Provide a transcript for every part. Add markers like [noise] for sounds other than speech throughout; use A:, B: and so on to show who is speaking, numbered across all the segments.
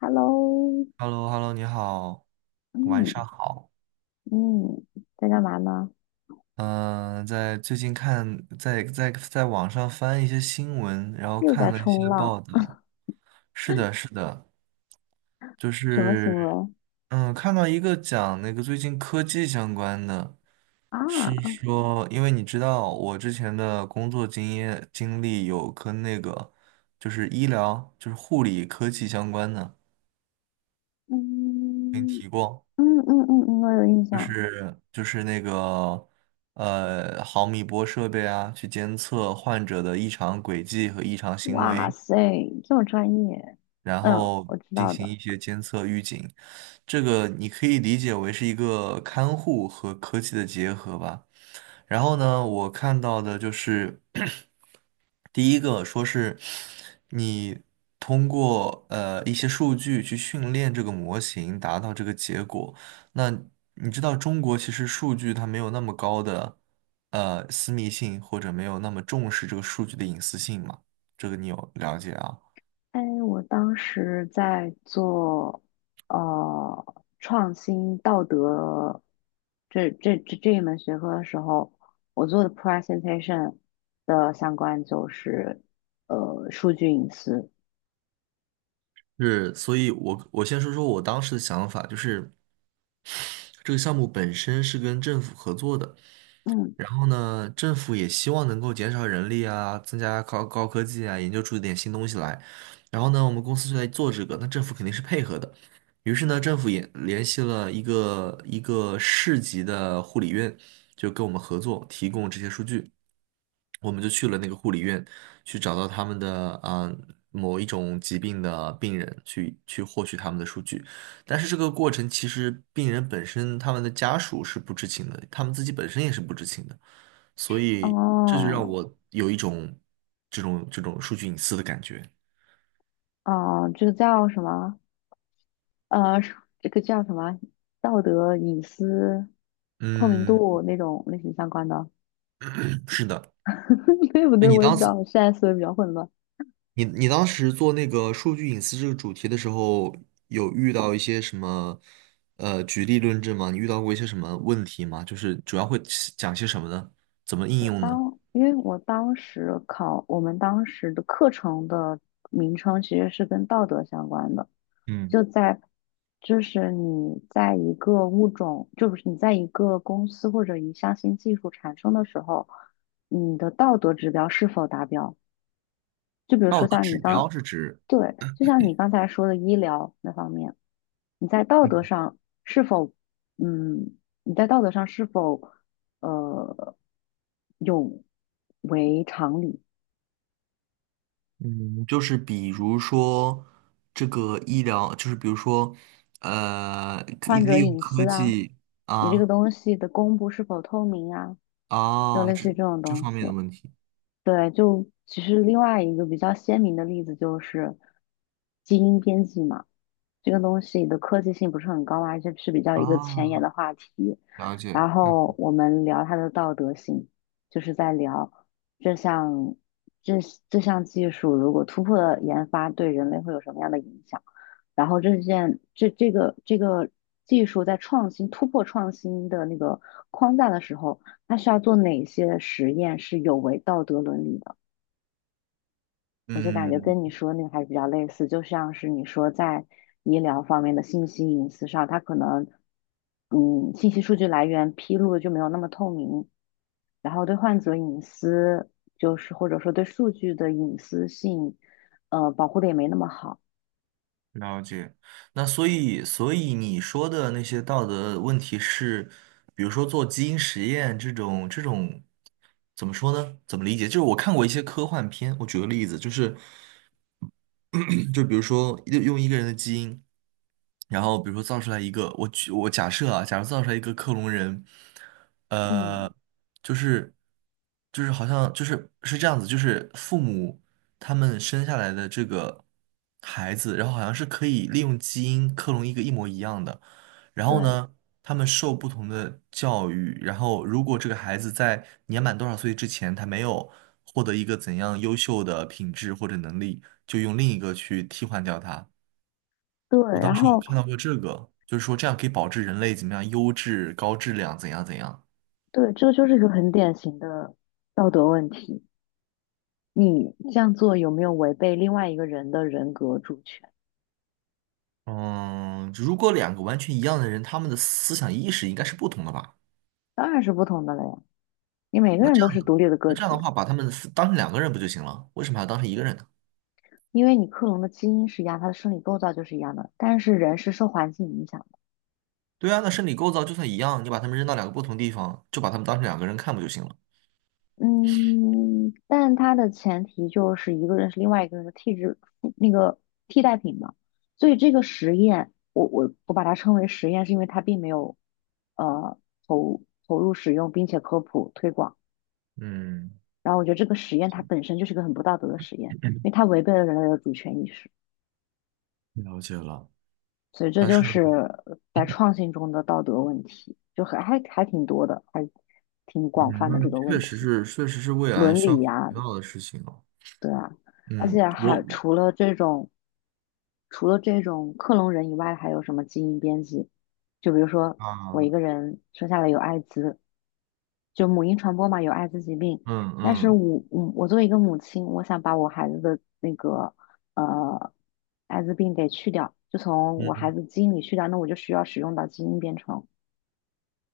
A: Hello，
B: h e l l o h e l l o 你好，晚
A: 嗯
B: 上好。
A: 嗯，在干嘛呢？
B: 嗯、在最近看，在网上翻一些新闻，然后
A: 又
B: 看
A: 在
B: 了一些
A: 冲浪，
B: 报道。是的，是的，就
A: 什么行
B: 是，
A: 为
B: 看到一个讲那个最近科技相关的，是
A: 啊？
B: 说，因为你知道我之前的工作经验经历有跟那个就是医疗，就是护理科技相关的，跟你
A: 嗯
B: 提过。
A: 嗯嗯嗯嗯，我有印
B: 就是。
A: 象。
B: 就是那个毫米波设备啊，去监测患者的异常轨迹和异常行
A: 哇
B: 为，
A: 塞，这么专业。
B: 然
A: 嗯，
B: 后
A: 我知
B: 进
A: 道
B: 行
A: 的。
B: 一些监测预警。这个你可以理解为是一个看护和科技的结合吧。然后呢，我看到的就是 [clears throat] 第一个说是你通过一些数据去训练这个模型，达到这个结果。那你知道中国其实数据它没有那么高的私密性，或者没有那么重视这个数据的隐私性嘛？这个你有了解啊？
A: 哎，我当时在做呃创新道德这一门学科的时候，我做的 presentation 的相关就是数据隐私。
B: 是，所以我先说说我当时的想法，就是这个项目本身是跟政府合作的。
A: 嗯。
B: 然后呢，政府也希望能够减少人力啊，增加高科技啊，研究出一点新东西来。然后呢，我们公司就在做这个，那政府肯定是配合的。于是呢，政府也联系了一个市级的护理院，就跟我们合作，提供这些数据。我们就去了那个护理院，去找到他们的啊、某一种疾病的病人，去获取他们的数据。但是这个过程其实病人本身他们的家属是不知情的，他们自己本身也是不知情的，所以这就让
A: 哦，
B: 我有一种这种数据隐私的感觉。
A: 哦，这个叫什么？呃，是这个叫什么？道德隐私透明
B: 嗯，
A: 度那种类型相关的，
B: [clears throat] 是的。
A: [laughs] 对不
B: 那
A: 对？
B: 你
A: 我也不
B: 当
A: 知道，
B: 时
A: 我现在思维比较混乱。
B: 你当时做那个数据隐私这个主题的时候，有遇到一些什么举例论证吗？你遇到过一些什么问题吗？就是主要会讲些什么呢？怎么应用呢？
A: 因为我们当时的课程的名称其实是跟道德相关的，
B: 嗯
A: 就在，就是你在一个物种，就不是你在一个公司或者一项新技术产生的时候，你的道德指标是否达标？就比如说
B: 道德
A: 像你
B: 指标
A: 刚，
B: 是指？
A: 对，就像你刚才说的医疗那方面，你在道德上是否，嗯，你在道德上是否，呃，有违常理？
B: 嗯，就是比如说这个医疗，就是比如说，呃，可以
A: 患者
B: 利用
A: 隐
B: 科
A: 私啊，
B: 技
A: 你这个
B: 啊
A: 东西的公布是否透明啊，就
B: 啊，
A: 类
B: 这
A: 似于这种
B: 这
A: 东
B: 方
A: 西。
B: 面的问题
A: 对，就其实另外一个比较鲜明的例子就是基因编辑嘛。这个东西的科技性不是很高啊，而且是比较一个前沿的
B: 啊，
A: 话题。
B: 了解，
A: 然
B: 嗯
A: 后我们聊它的道德性，就是在聊这项这这项技术如果突破了研发，对人类会有什么样的影响？然后这件这这个这个技术在创新的那个框架的时候，它需要做哪些实验是有违道德伦理的？我就感觉
B: 嗯，
A: 跟你说那个还是比较类似，就像是你说在医疗方面的信息隐私上，它可能信息数据来源披露的就没有那么透明，然后对患者隐私就是或者说对数据的隐私性，保护的也没那么好。
B: 了解。那所以，所以你说的那些道德问题是，比如说做基因实验这种，这种怎么说呢？怎么理解？就是我看过一些科幻片，我举个例子，就是。[clears throat] 就比如说用一个人的基因，然后比如说造出来一个，我举我假设啊，假如造出来一个克隆人，
A: 嗯，
B: 呃，就是好像是这样子，就是父母他们生下来的这个孩子，然后好像是可以利用基因克隆一个一模一样的，然后
A: 对
B: 呢？他们受不同的教育，然后如果这个孩子在年满多少岁之前，他没有获得一个怎样优秀的品质或者能力，就用另一个去替换掉他。
A: 对，
B: 我
A: 然
B: 当时有
A: 后
B: 看到过这个，就是说这样可以保证人类怎么样优质、高质量，怎样怎样。
A: 对，这就是一个很典型的道德问题。你这样做有没有违背另外一个人的人格主权？
B: 嗯，如果两个完全一样的人，他们的思想意识应该是不同的吧？
A: 当然是不同的了呀，你每个人都是独立的
B: 那
A: 个
B: 这样
A: 体
B: 的
A: 啊。
B: 话，把他们分当成两个人不就行了？为什么还要当成一个人呢？
A: 因为你克隆的基因是一样，它的生理构造就是一样的，但是人是受环境影响的。
B: 对啊，那生理构造就算一样，你把他们扔到两个不同地方，就把他们当成两个人看不就行了？
A: 嗯，但它的前提就是一个人是另外一个人的替质那个替代品嘛。所以这个实验，我把它称为实验，是因为它并没有呃投入使用，并且科普推广。
B: 嗯。
A: 然后我觉得这个实验它本身就是一个很不道德的实验，因为它违背了人类的主权意识。
B: 了解了，
A: 所以这
B: 但
A: 就
B: 是，
A: 是在创新中的道德问题，就还挺多的，还挺广
B: 嗯，
A: 泛
B: 那
A: 的
B: 个
A: 这个
B: 确
A: 问
B: 实
A: 题，
B: 是，确实是未来
A: 伦
B: 需要
A: 理
B: 考
A: 呀，
B: 虑到的事情哦。
A: 对啊，而且
B: 嗯，
A: 还
B: 我
A: 除了这种，除了这种克隆人以外，还有什么基因编辑？就比如说我
B: 啊，
A: 一个人生下来有艾滋，就母婴传播嘛，有艾滋疾病。
B: 嗯
A: 但是
B: 嗯
A: 我我作为一个母亲，我想把我孩子的那个呃艾滋病给去掉，就从我孩
B: 嗯，
A: 子基因里去掉，那我就需要使用到基因编程。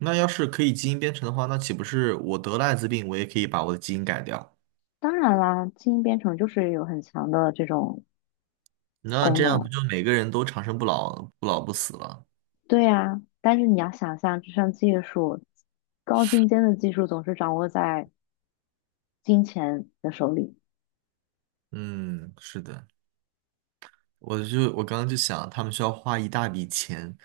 B: 那要是可以基因编程的话，那岂不是我得了艾滋病，我也可以把我的基因改掉？
A: 当然啦，基因编程就是有很强的这种
B: 那
A: 功
B: 这样不
A: 能。
B: 就每个人都长生不老、不老不死了？
A: 对呀，但是你要想象，这项技术高精尖的技术总是掌握在金钱的手里。
B: 嗯，是的。我刚刚就想，他们需要花一大笔钱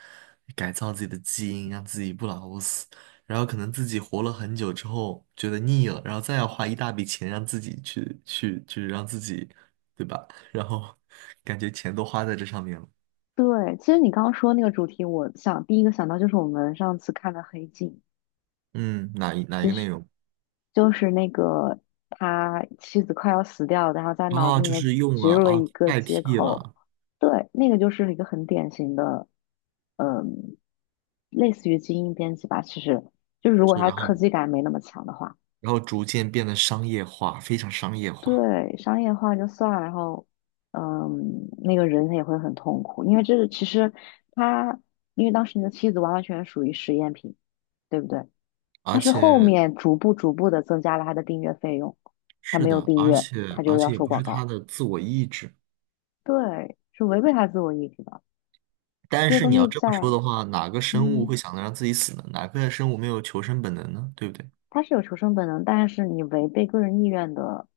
B: 改造自己的基因，让自己不老不死，然后可能自己活了很久之后觉得腻了，然后再要花一大笔钱让自己去让自己，对吧？然后感觉钱都花在这上面了。
A: 对，其实你刚刚说那个主题，我想第一个想到就是我们上次看的《黑镜》。
B: 嗯，哪一
A: 其
B: 个
A: 实
B: 内容？
A: 就是那个他妻子快要死掉了，然后在脑子
B: 啊，
A: 里
B: 就
A: 面
B: 是用
A: 植
B: 了
A: 入了
B: 啊，
A: 一个
B: 代
A: 接
B: 替
A: 口，
B: 了，
A: 对，那个就是一个很典型的，嗯，类似于基因编辑吧。其实就是如果
B: 是
A: 他
B: 然
A: 科
B: 后
A: 技感没那么强的话，
B: 然后逐渐变得商业化，非常商业化，
A: 对，商业化就算了，然后，嗯，那个人也会很痛苦，因为这个其实他，因为当时你的妻子完完全全属于实验品，对不对？
B: 而
A: 他是后
B: 且
A: 面逐步逐步的增加了他的订阅费用，他
B: 是
A: 没有
B: 的，
A: 订
B: 而
A: 阅，
B: 且
A: 他
B: 而
A: 就要
B: 且也
A: 收
B: 不
A: 广
B: 是他
A: 告，
B: 的自我意志。
A: 对，是违背他自我意志的。
B: 但
A: 这个
B: 是你
A: 东
B: 要
A: 西
B: 这么
A: 在，
B: 说的话，哪个生物
A: 嗯，
B: 会想着让自己死呢？哪个生物没有求生本能呢？对不对？
A: 他是有求生本能，但是你违背个人意愿的，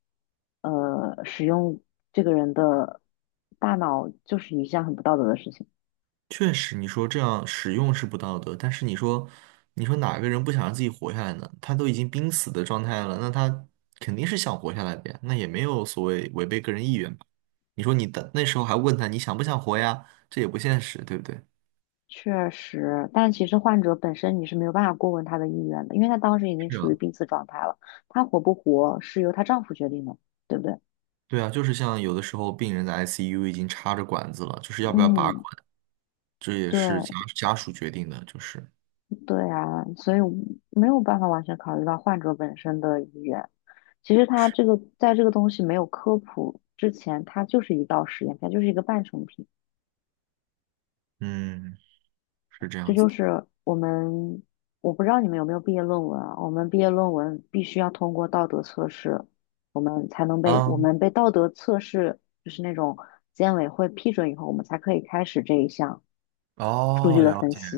A: 使用这个人的大脑，就是一项很不道德的事情。
B: 确实，你说这样使用是不道德，但是你说，你说哪个人不想让自己活下来呢？他都已经濒死的状态了，那他肯定是想活下来的呀，那也没有所谓违背个人意愿吧？你说你的那时候还问他你想不想活呀？这也不现实，对不对？
A: 确实，但其实患者本身你是没有办法过问他的意愿的，因为他当时已经
B: 是
A: 处于
B: 啊，
A: 濒死状态了，他活不活是由她丈夫决定的，对不对？
B: 对啊，就是像有的时候病人的 ICU 已经插着管子了，就是要不要拔管，
A: 嗯，
B: 这也是
A: 对。
B: 家属决定的，就是
A: 对啊，所以我没有办法完全考虑到患者本身的意愿。其实它这个在这个东西没有科普之前，它就是一道实验，它就是一个半成品。
B: 嗯。是这
A: 这
B: 样子
A: 就
B: 的。
A: 是我们，我不知道你们有没有毕业论文啊？我们毕业论文必须要通过道德测试，我们才能被我
B: 啊，
A: 们被道德测试，就是那种监委会批准以后，我们才可以开始这一项数据
B: 哦，
A: 的
B: 了
A: 分
B: 解。
A: 析。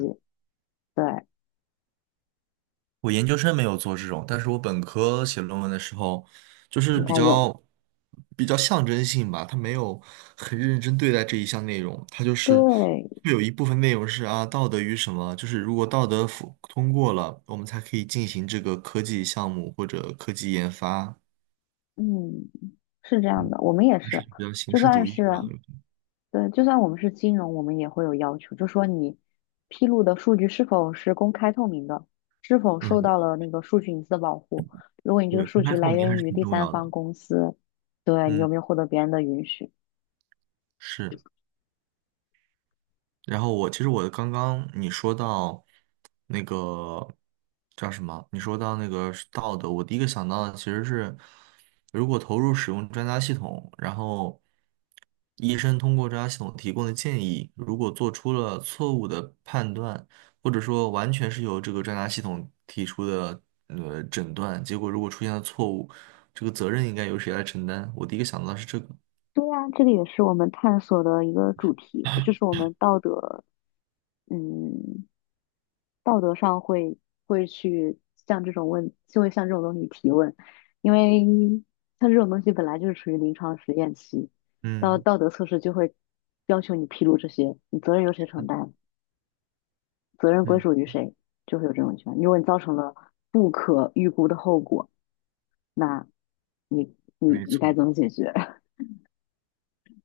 A: 对，
B: 我研究生没有做这种，但是我本科写论文的时候，就是
A: 应
B: 比
A: 该有。
B: 较比较象征性吧，他没有很认真对待这一项内容，他就是
A: 对，
B: 会有一部分内容是啊，道德与什么，就是如果道德符通过了，我们才可以进行这个科技项目或者科技研发。
A: 嗯。是这样
B: 嗯，
A: 的，我们也
B: 还是
A: 是，
B: 比较形
A: 就
B: 式
A: 算
B: 主义
A: 是
B: 嘛。
A: 对，就算我们是金融，我们也会有要求，就说你披露的数据是否是公开透明的，是否受
B: 嗯，
A: 到了那个数据隐私的保护。如果你这个
B: 对，
A: 数
B: 公开
A: 据
B: 透
A: 来
B: 明还
A: 源
B: 是
A: 于
B: 挺
A: 第
B: 重
A: 三
B: 要的。
A: 方公司，对你有
B: 嗯，
A: 没有获得别人的允许？
B: 是。然后我其实我刚刚你说到那个叫什么？你说到那个是道德，我第一个想到的其实是，如果投入使用专家系统，然后医生通过专家系统提供的建议，如果做出了错误的判断，或者说完全是由这个专家系统提出的诊断，结果如果出现了错误，这个责任应该由谁来承担？我第一个想到的是这个。
A: 对啊，这个也是我们探索的一个主题，就是我们道德，嗯，道德上会去向这种问，就会向这种东西提问，因为像这种东西本来就是处于临床实验期，到
B: 嗯
A: 道德测试就会要求你披露这些，你责任由谁承担，责任归
B: 嗯，
A: 属于谁，就会有这种情况。如果你造成了不可预估的后果，那你你
B: 没
A: 你该
B: 错。
A: 怎么解决？[laughs]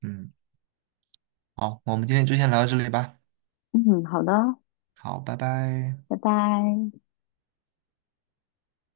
B: 嗯。好，我们今天就先聊到这里吧。
A: 嗯，好的，
B: 好，拜拜。
A: 拜拜。